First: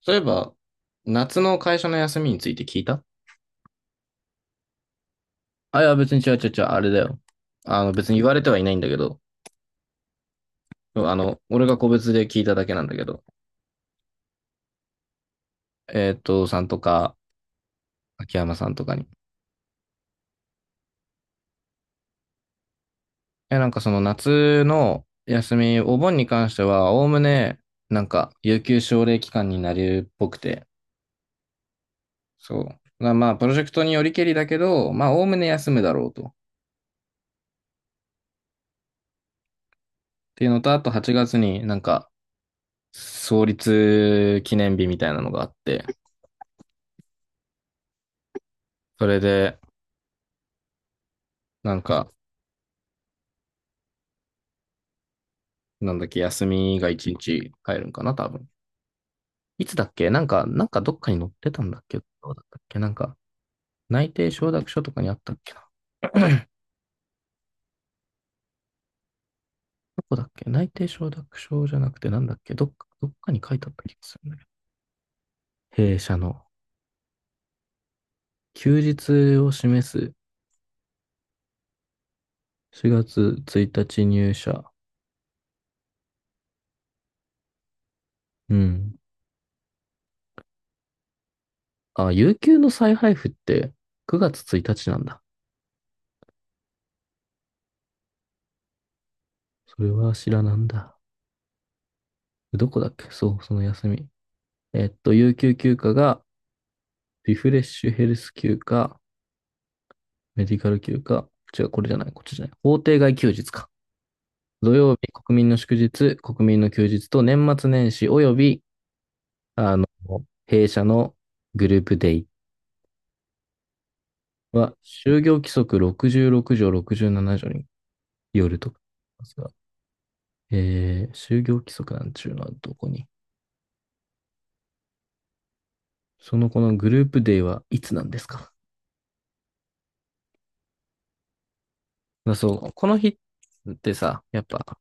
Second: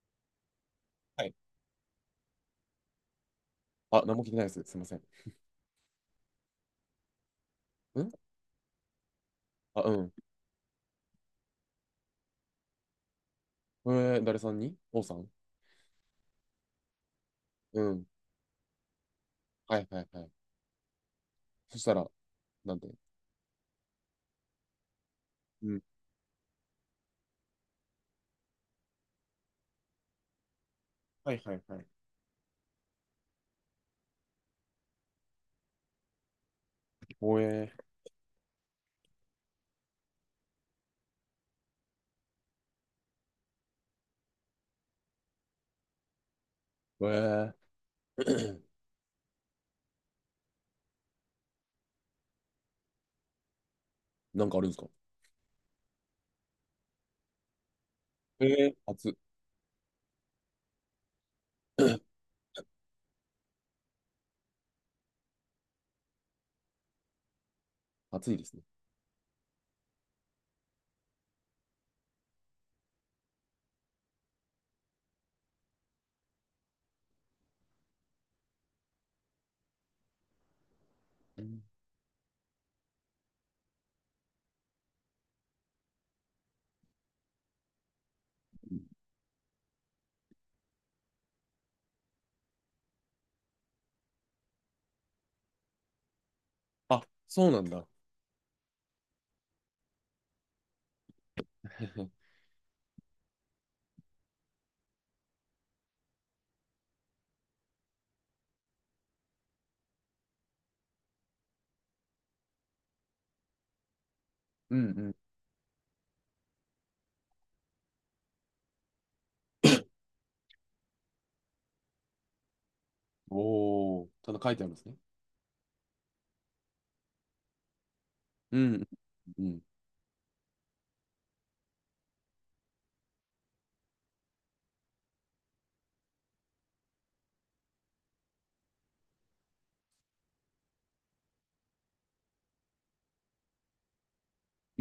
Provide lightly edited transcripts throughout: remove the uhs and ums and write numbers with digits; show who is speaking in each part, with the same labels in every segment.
Speaker 1: そういえば、
Speaker 2: はい。
Speaker 1: 夏の会社の休みについて聞いた。
Speaker 2: あ、何も聞いてないです。すいません。
Speaker 1: 別に違う、あれだよ。
Speaker 2: ん
Speaker 1: 別に言われてはいないんだけど、
Speaker 2: あ、うん。
Speaker 1: 俺が個別で聞いただけなんだけど、
Speaker 2: 誰さんに王さん。
Speaker 1: さんとか、
Speaker 2: うん。
Speaker 1: 秋山さんとかに。
Speaker 2: はいはいはい。そしたら、なんて。
Speaker 1: その夏の休
Speaker 2: う
Speaker 1: み、
Speaker 2: ん。
Speaker 1: お盆に関しては、おおむね、有給奨励期間になるっぽくて、
Speaker 2: はいはいはい。
Speaker 1: そう。まあプロジェクトによりけりだけど、まあ、おおむね休むだろうと。っ
Speaker 2: おえ
Speaker 1: ていうのと、あと8月に創立記念日みたいなのがあって、
Speaker 2: ー、えー、
Speaker 1: それで、なんか、
Speaker 2: なんかあるんですか？
Speaker 1: なんだっけ、休みが一日入るんかな、多
Speaker 2: え
Speaker 1: 分。
Speaker 2: ー、暑、
Speaker 1: いつだっけどっかに載ってたんだっけ。ど うだったっけ内定承諾書とかにあったっけな。
Speaker 2: 暑いですね。
Speaker 1: どこだっけ、内定承諾書じゃなくてなんだっけ、どっかに書いてあった気がするんだけど。弊社の休日を示す。
Speaker 2: うん。
Speaker 1: 4月1日入社。うん。あ、有給の再配布って9月1日なんだ。
Speaker 2: あ、そうなんだ。
Speaker 1: それは知らなんだ。どこだっけ、そう、その休み。えっと、有給休暇が、リフレッシュヘルス休暇、メディカル休暇、違う、これじゃない、こっちじゃない。法定外休日か。土
Speaker 2: うん
Speaker 1: 曜日、
Speaker 2: うん。
Speaker 1: 国民の祝日、国民の休日と年末年始および、あの、弊社のグループデイ
Speaker 2: おお、ただ書いてあるん
Speaker 1: は、
Speaker 2: ですね。
Speaker 1: 就業規則66条67条による
Speaker 2: う
Speaker 1: と
Speaker 2: んう
Speaker 1: か
Speaker 2: ん。
Speaker 1: です
Speaker 2: う
Speaker 1: が、
Speaker 2: ん。
Speaker 1: 就業規則なんちゅうのはどこに。そのこのグループデイはいつなんですか。だそう、この日ってさ、やっぱ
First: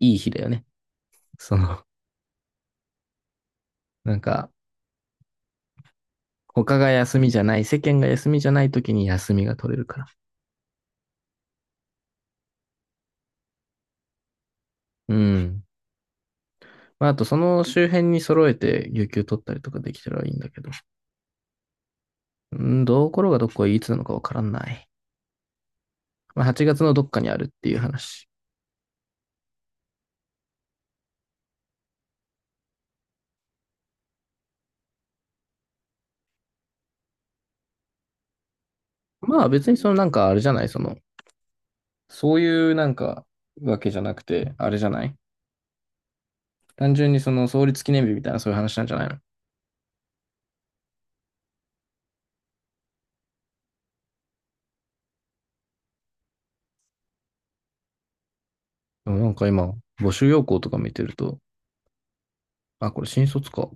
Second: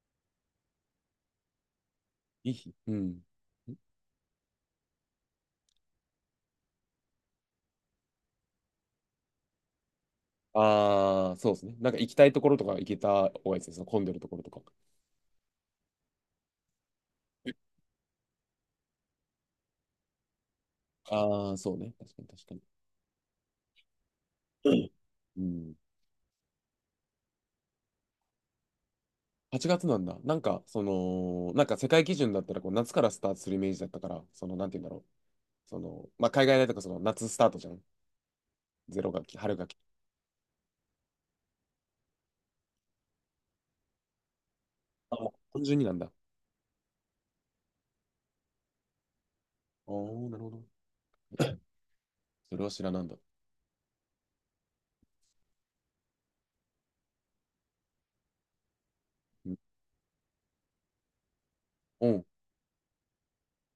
Speaker 1: いい日だよね。その、
Speaker 2: いい日。うん。
Speaker 1: なんか、他が休みじゃない、世間が休みじゃない時に休みが取れるから。
Speaker 2: ああ、そうですね。なんか行きたいところとか行けた方がいいですね。その混んでるところとか。
Speaker 1: うん。まあ、あとその周辺に揃えて有給取ったりとかできたらいいんだけど。
Speaker 2: ああ、そうね。確かに確か
Speaker 1: う
Speaker 2: に。
Speaker 1: ん、どうころがどこがいつなのかわからない。
Speaker 2: うん。うん。
Speaker 1: まあ、8月のどっかにあるっていう話。
Speaker 2: 8月なんだ。なんか、その、なんか世界基準だったら、こう、夏からスタートするイメージだったから、その、なんて言うんだろう。その、まあ、海外だとか、その、夏スタートじゃん。ゼロ学期、
Speaker 1: まあ
Speaker 2: 春学
Speaker 1: 別に
Speaker 2: 期。
Speaker 1: そのなんかあれじゃない、その、そういうなんかわけじゃなくて、あれじゃない、
Speaker 2: あ、もう、単純になんだ。
Speaker 1: 単純にその創立記念日みたいなそういう話なんじゃないの。
Speaker 2: あー、なるほど。それは知らなんだ。
Speaker 1: でも
Speaker 2: うん。
Speaker 1: 今、募集要項とか見てると、
Speaker 2: うん。
Speaker 1: あ、これ新卒か。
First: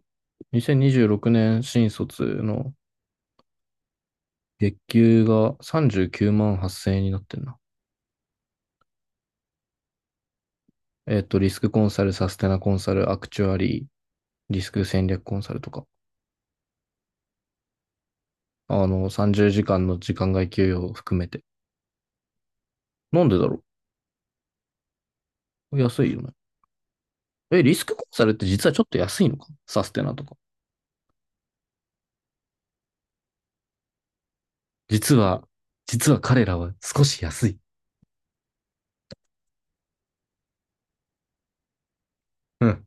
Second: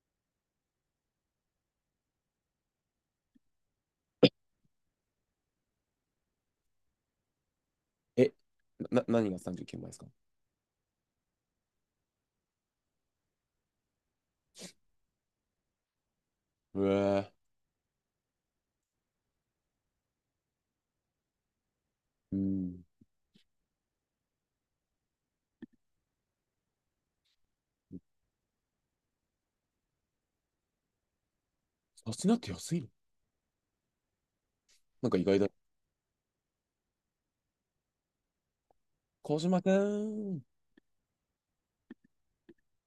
Speaker 1: 2026年新卒の月給が39万8000円になってんな。
Speaker 2: え、何が39万円ですか？
Speaker 1: えっと、リスクコンサル、サステナコンサル、アクチュアリー、リスク戦略コンサルとか、
Speaker 2: うえー、
Speaker 1: 30時間の時間外給与を含めて。
Speaker 2: うん。
Speaker 1: なんでだろう、安いよね。え、リスクコンサルって実はちょっと安いのか、サステナとか。
Speaker 2: サステナって安いの？なん
Speaker 1: 実
Speaker 2: か意外
Speaker 1: は、
Speaker 2: だ。
Speaker 1: 実は彼らは少し安い。
Speaker 2: 小島くん。
Speaker 1: うん。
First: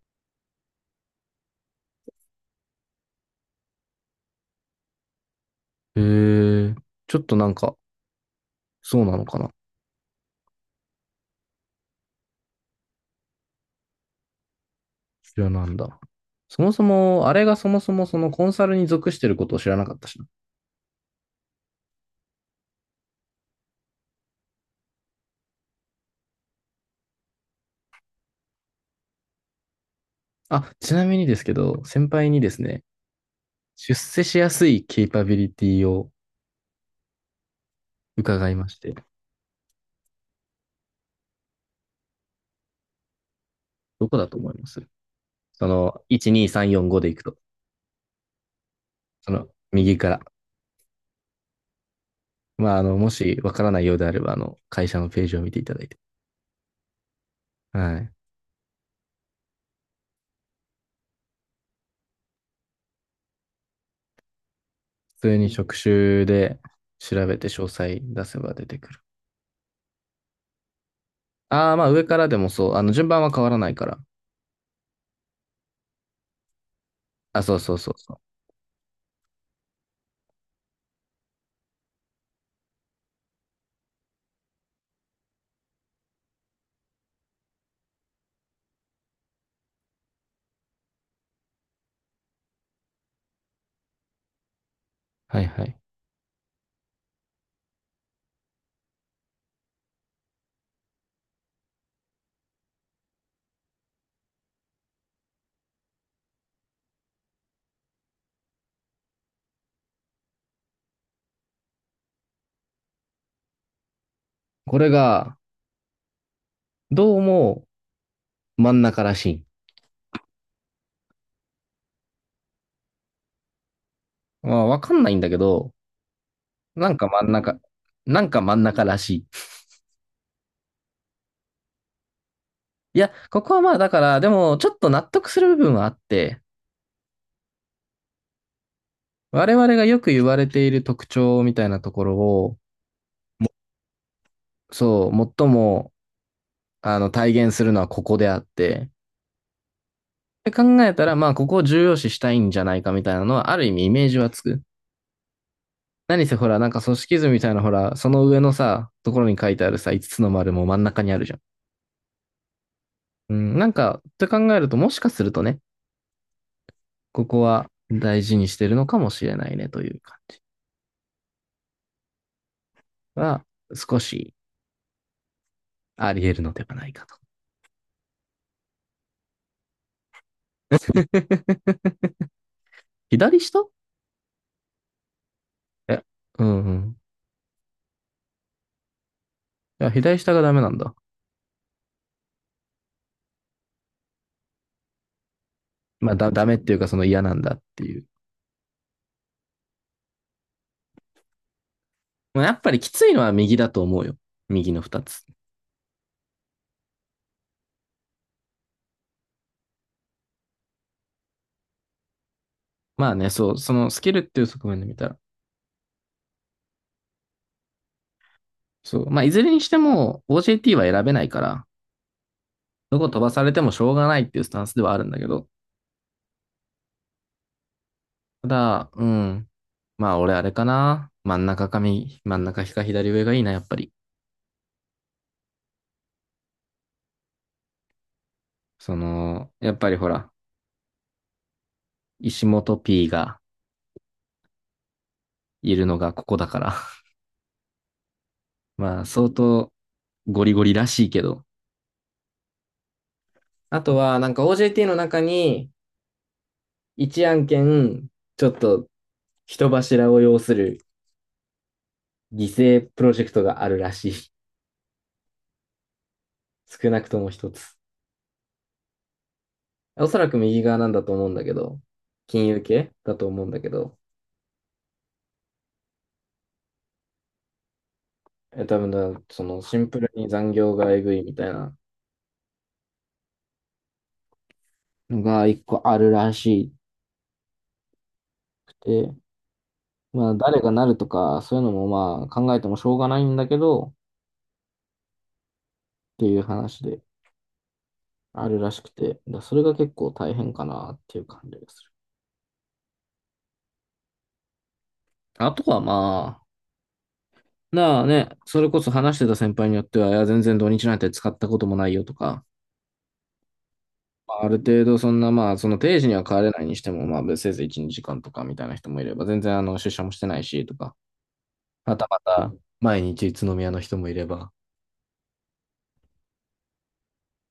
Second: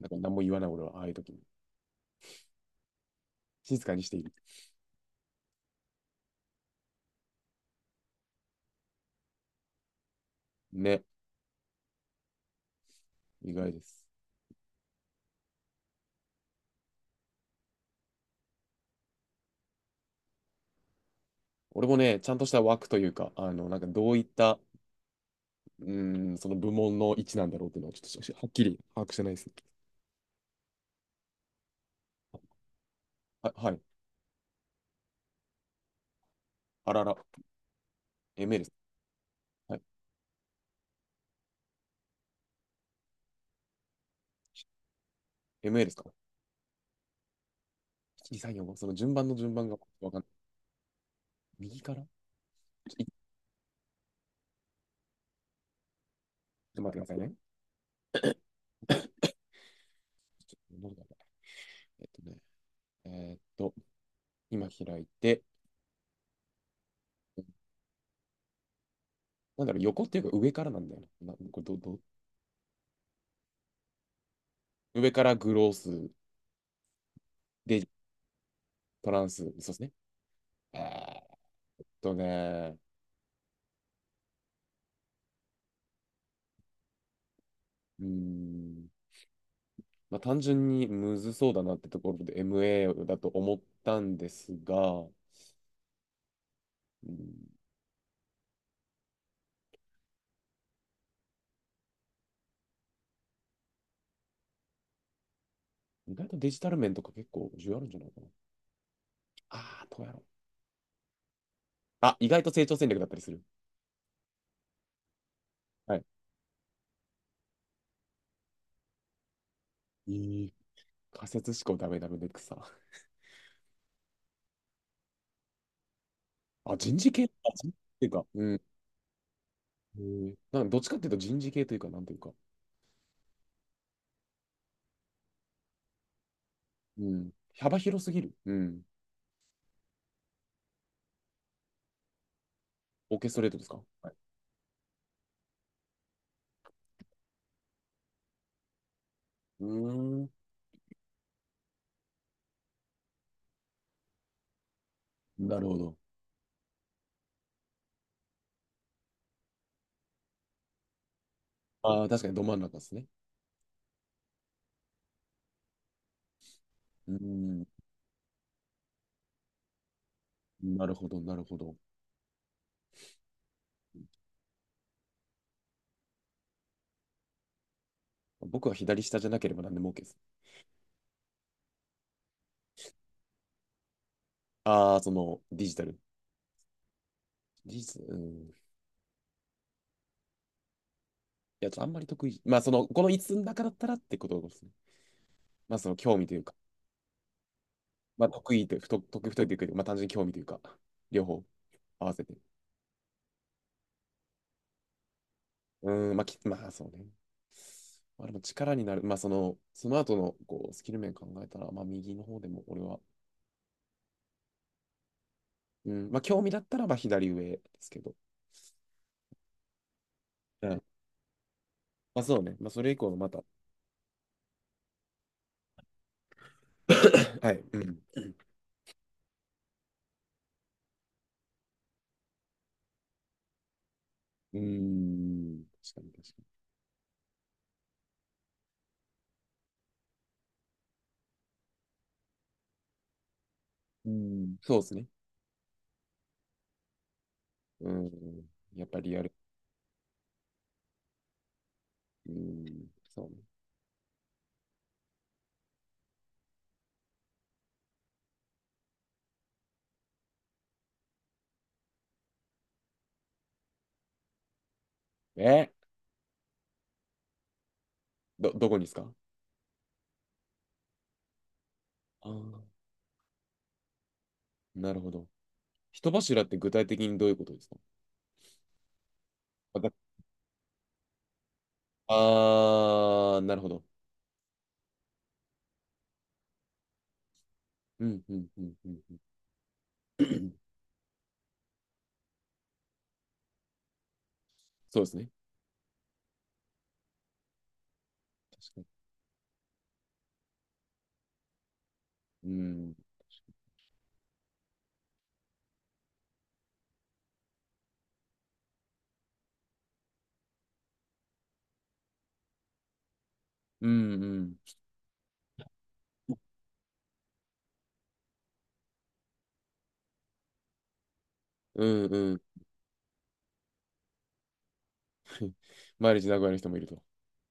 Speaker 2: なんか何も言わない俺は、ああいう時に静かにしている。
Speaker 1: へえ、ちょっとなんか、そうなのかな。
Speaker 2: ね、意外です。
Speaker 1: 知らなんだ。そもそも、あれがそもそもそのコンサルに属してることを知らなかったしな。
Speaker 2: 俺もね、ちゃんとした枠というか、あの、なんかどういったその部門の位置なんだろうっていうのはちょっとはっきり把握してないですね。
Speaker 1: あ、ちなみにですけど、先輩にですね、
Speaker 2: はい。
Speaker 1: 出世しやすいケイパビリティを
Speaker 2: あらら。
Speaker 1: 伺い
Speaker 2: MA で
Speaker 1: ま
Speaker 2: す。
Speaker 1: して、
Speaker 2: はい。
Speaker 1: どこだと思います？そ
Speaker 2: MA です
Speaker 1: の、
Speaker 2: か？
Speaker 1: 1、2、3、4、5でいくと、
Speaker 2: 1、2、3、4、5。その順番
Speaker 1: そ
Speaker 2: の
Speaker 1: の、
Speaker 2: 順番が
Speaker 1: 右か
Speaker 2: わか
Speaker 1: ら。
Speaker 2: んない。右からちょっ
Speaker 1: まあ、
Speaker 2: とい
Speaker 1: も
Speaker 2: ちょっ
Speaker 1: しわからないようであれば、会社のページを見ていただいて。
Speaker 2: と待ってくださいね。
Speaker 1: はい。
Speaker 2: ちょっとどうだろう。えーっと、今開い
Speaker 1: 普通
Speaker 2: て、
Speaker 1: に職種で調べて詳細出せば出てくる。
Speaker 2: なんだろう、横っていうか上からなんだよな。なこれ
Speaker 1: ああ、
Speaker 2: ど、
Speaker 1: まあ、
Speaker 2: ど、
Speaker 1: 上からでもそう。順番は変わらないから。
Speaker 2: 上からグロース、
Speaker 1: あ、そうそう
Speaker 2: で、
Speaker 1: そうそう。
Speaker 2: トランス、そうですね。えーっとね、うーん、まあ、単純にむずそうだなってところで MA だと思ったんですが、
Speaker 1: はいはい。
Speaker 2: うん、意外とデジタル面とか結構重要あるんじゃないかな。ああ、どうやろう。あ、意外と成長戦略だったりする。
Speaker 1: これが、
Speaker 2: はい。
Speaker 1: どうも真ん中らしい。
Speaker 2: いい仮説思考ダメダメで草。
Speaker 1: まあ、わかんないんだけど、
Speaker 2: あ、
Speaker 1: なんか真ん中、
Speaker 2: 人事っていう
Speaker 1: な
Speaker 2: か、
Speaker 1: んか真
Speaker 2: うん。
Speaker 1: ん中らしい。
Speaker 2: なんかどっちかっていうと人事系というか、なんていうか、
Speaker 1: いや、ここはまあだから、でもちょっと納得する部分はあって、
Speaker 2: うん。幅広すぎる。うん。
Speaker 1: 我々がよく言われている特徴みたいなところを、
Speaker 2: オーケストレートですか？はい。
Speaker 1: そう、最も、体現するのはここであって、
Speaker 2: うーん。
Speaker 1: で考えたら、まあ、ここを重要視したいんじゃないかみたいなのは、ある意味イメージはつく。
Speaker 2: なるほど。
Speaker 1: 何せほら、なんか組織図みたいなほら、その上のさ、ところに書いてあるさ、5つつの丸も真ん中にあるじゃん。
Speaker 2: ああ、確かにど真ん中ですね。
Speaker 1: うん、なんか、って考えると、もしかするとね、
Speaker 2: うー
Speaker 1: ここは
Speaker 2: ん。
Speaker 1: 大事にしてるのかもしれないねという感じ
Speaker 2: なるほど、なるほど。
Speaker 1: は、少しあり得るのではないかと。
Speaker 2: 僕は左下じゃなければ何でも OK です。
Speaker 1: 左下、
Speaker 2: ああ、その、デジタル。
Speaker 1: え、うんうん。
Speaker 2: うん。
Speaker 1: いや左下がダメなんだ。
Speaker 2: や、ちょっとあんまり得意。まあ、その、この5つつの中だったらってことですね。まあ、その
Speaker 1: まあ、
Speaker 2: 興味
Speaker 1: だ、
Speaker 2: という
Speaker 1: ダメ
Speaker 2: か、
Speaker 1: っていうかその嫌なんだっていう。
Speaker 2: まあ、得意と、得意不得意というか、まあ、単純に興味というか、両方合わせて。
Speaker 1: まあ、やっぱりきついのは右だと思うよ。右の二つ。
Speaker 2: うーん、まあ、まあ、そうね。まあ、でも力になる。まあ、その、その後の、こう、スキル面考えたら、まあ、右の方でも、俺は、
Speaker 1: まあね、そう、そのスキルっていう側面で見たら。
Speaker 2: うん、まあ、興味だったら、まあ、左上ですけど。
Speaker 1: そう。まあ、いずれにしても
Speaker 2: う
Speaker 1: OJT は
Speaker 2: ん。
Speaker 1: 選べないから、
Speaker 2: まあ、そうね。まあ、それ以
Speaker 1: どこ
Speaker 2: 降の
Speaker 1: 飛ば
Speaker 2: ま
Speaker 1: さ
Speaker 2: た、
Speaker 1: れてもしょうがないっていうスタンスではあるんだけど。
Speaker 2: はい。うん。
Speaker 1: ただ、うん。まあ、俺あれかな。真ん中か左上がいいな、やっぱり。
Speaker 2: うーん。確かに、確か
Speaker 1: その、やっぱりほら、石本 P が
Speaker 2: に。うん。そうですね。
Speaker 1: いるのがここだから。
Speaker 2: うん。やっ
Speaker 1: ま
Speaker 2: ぱ
Speaker 1: あ、
Speaker 2: りリア
Speaker 1: 相
Speaker 2: ル。
Speaker 1: 当ゴリゴリらしいけど。
Speaker 2: うん。そうね。
Speaker 1: あとは、なんか OJT の中に、一案件、ちょっと人柱を要する犠牲プロジェクトがあるらしい。
Speaker 2: えー
Speaker 1: 少なくとも一つ。
Speaker 2: どこにですか？
Speaker 1: おそらく右側なんだと思うんだけど、
Speaker 2: ああ
Speaker 1: 金融
Speaker 2: ー、
Speaker 1: 系だと思うんだけど、
Speaker 2: なるほど。人柱って具体的にどういうことですか？
Speaker 1: え多分だ、そのシ
Speaker 2: あ、
Speaker 1: ン
Speaker 2: だ
Speaker 1: プルに残業がえぐいみたいな
Speaker 2: あー、なるほど。
Speaker 1: のが一個あるらし
Speaker 2: うん、うん、う
Speaker 1: く
Speaker 2: ん、うん。
Speaker 1: て、
Speaker 2: うん。
Speaker 1: まあ誰がなるとか、そういうのもまあ考えてもしょうがないんだけど、っ
Speaker 2: そうですね。
Speaker 1: ていう話で。ある
Speaker 2: 確
Speaker 1: らし
Speaker 2: かに。
Speaker 1: くて、だそれが結構大変かなっていう感じがする。
Speaker 2: うん、
Speaker 1: あとはまあ、なあね、それこそ話してた先輩によっては、いや、全然土日なんて使ったこともないよとか、
Speaker 2: うん、う
Speaker 1: まああ
Speaker 2: ん、
Speaker 1: る程度そんなまあ、その定時には帰れないにしても、まあ、せいぜい1、2時間とかみたいな人もいれば、全然出社もしてないしとか、
Speaker 2: う
Speaker 1: また
Speaker 2: ん、
Speaker 1: ま
Speaker 2: うん。
Speaker 1: た、毎日宇都宮の人もいれば、
Speaker 2: 毎日名古屋の人もいると。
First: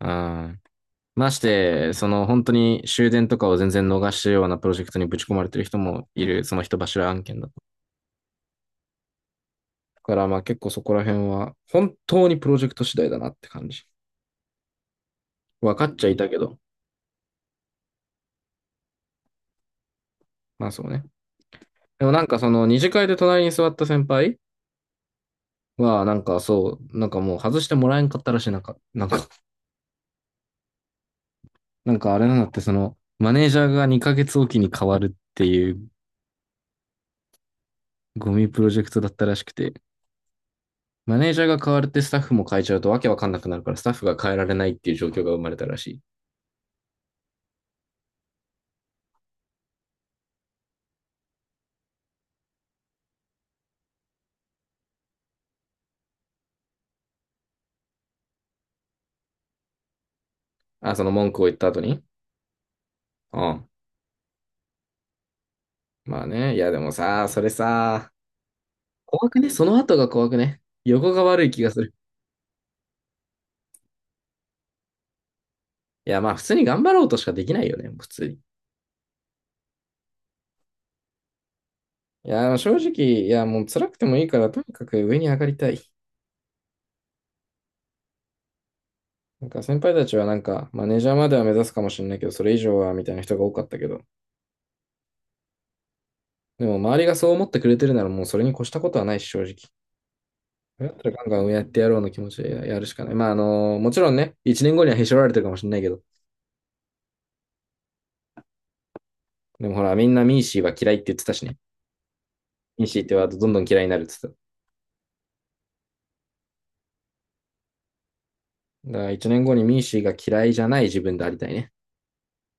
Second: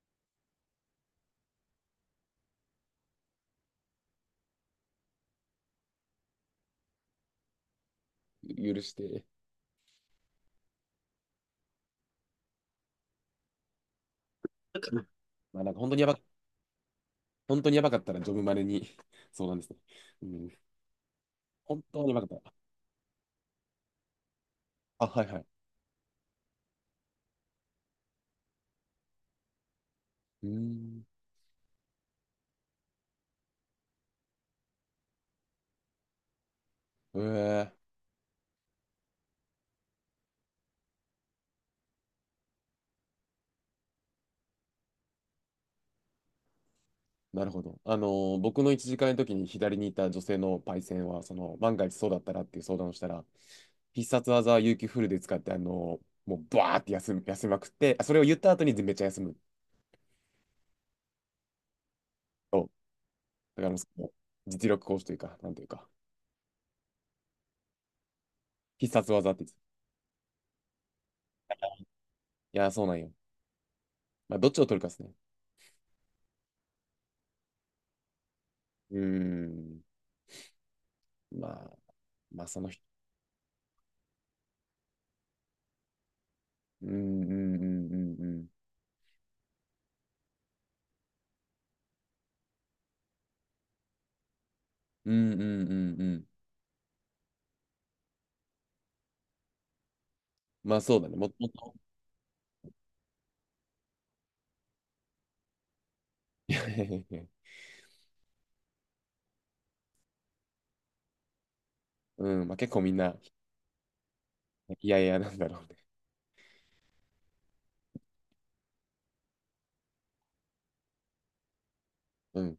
Speaker 1: うん。まして、その本当に終電とかを全然逃したようなプロジェクトにぶち込まれてる人もいる、その人柱案件だと。
Speaker 2: 許して。
Speaker 1: からまあ結構そこら辺は本当にプロジェクト次第だなって感じ。
Speaker 2: まあ、なん
Speaker 1: 分
Speaker 2: か
Speaker 1: かっちゃいたけど、
Speaker 2: 本当にやばかったらジョブマネに。 そうなんですね。うん、
Speaker 1: まあそうね。
Speaker 2: 本当
Speaker 1: で
Speaker 2: に
Speaker 1: も
Speaker 2: やば
Speaker 1: な
Speaker 2: か
Speaker 1: ん
Speaker 2: った
Speaker 1: かそ
Speaker 2: ら。
Speaker 1: の二次会で隣に座った先輩
Speaker 2: あ、はいはい。
Speaker 1: はなんかそう、なんかもう外してもらえんかったらしい。
Speaker 2: うーん。
Speaker 1: なんかあれなんだって、そのマネージャーが2ヶ月おきに変わるっていう
Speaker 2: ええ、
Speaker 1: ゴミプロジェクトだったらしくて、マネージャーが変わるってスタッフも変えちゃうとわけわかんなくなるから、スタッフが変えられないっていう状況が生まれたらしい。
Speaker 2: なるほど。僕の1時間の時に左にいた女性のパイセンは、その、万が一そうだったらっていう相談をしたら、必殺技は有給フルで使って、もうバーって休みまくって、あ、それを言った後にめっちゃ休む。
Speaker 1: あ、その文句を言った後に。
Speaker 2: そう。
Speaker 1: う
Speaker 2: だから
Speaker 1: ん。
Speaker 2: もうその実力行使というか、なんというか、
Speaker 1: まあね、いやでもさ、それさ、
Speaker 2: 必殺
Speaker 1: 怖
Speaker 2: 技っ
Speaker 1: く
Speaker 2: て言
Speaker 1: ね？
Speaker 2: って
Speaker 1: そ
Speaker 2: た。
Speaker 1: の後が怖くね？横が悪い気がする。
Speaker 2: いやー、そうなんよ。まあ、どっちを取るかですね。
Speaker 1: いや、まあ普通に頑張ろうとしかできないよね、普通に。い
Speaker 2: うーん。まあ、まあ、
Speaker 1: や、あ
Speaker 2: その
Speaker 1: 正
Speaker 2: 人。
Speaker 1: 直、いや、もう辛くてもいいから、とにかく上に上がりたい。
Speaker 2: うーん、うん、うん、うん、うん。
Speaker 1: なんか先輩たちはなんか、マネージャーまでは目指すかもしれないけど、それ以上はみたいな人が多かったけど、
Speaker 2: うん、うん、うん、うん。
Speaker 1: でも周りがそう思ってくれてるならもうそれに越したことはないし、正直。
Speaker 2: まあ、
Speaker 1: だっ
Speaker 2: そうだ
Speaker 1: たら
Speaker 2: ね。
Speaker 1: ガ
Speaker 2: も
Speaker 1: ン
Speaker 2: っと
Speaker 1: ガン
Speaker 2: も
Speaker 1: 上
Speaker 2: っ
Speaker 1: やっ
Speaker 2: と。
Speaker 1: てやろうの気持ちでやるしかない。まああのもちろんね、1年後にはへし折られてるかもしれないけど、
Speaker 2: いやいやいやいや。
Speaker 1: でもほら、みんなミーシーは嫌いって言ってたしね。
Speaker 2: うん、まあ、結構
Speaker 1: ミー
Speaker 2: みん
Speaker 1: シーって
Speaker 2: な、
Speaker 1: ワードどんどん嫌いになるって言ってた。
Speaker 2: いやいやなんだろうね。
Speaker 1: だから一年後にミーシーが嫌いじゃない自分でありたいね。
Speaker 2: うん。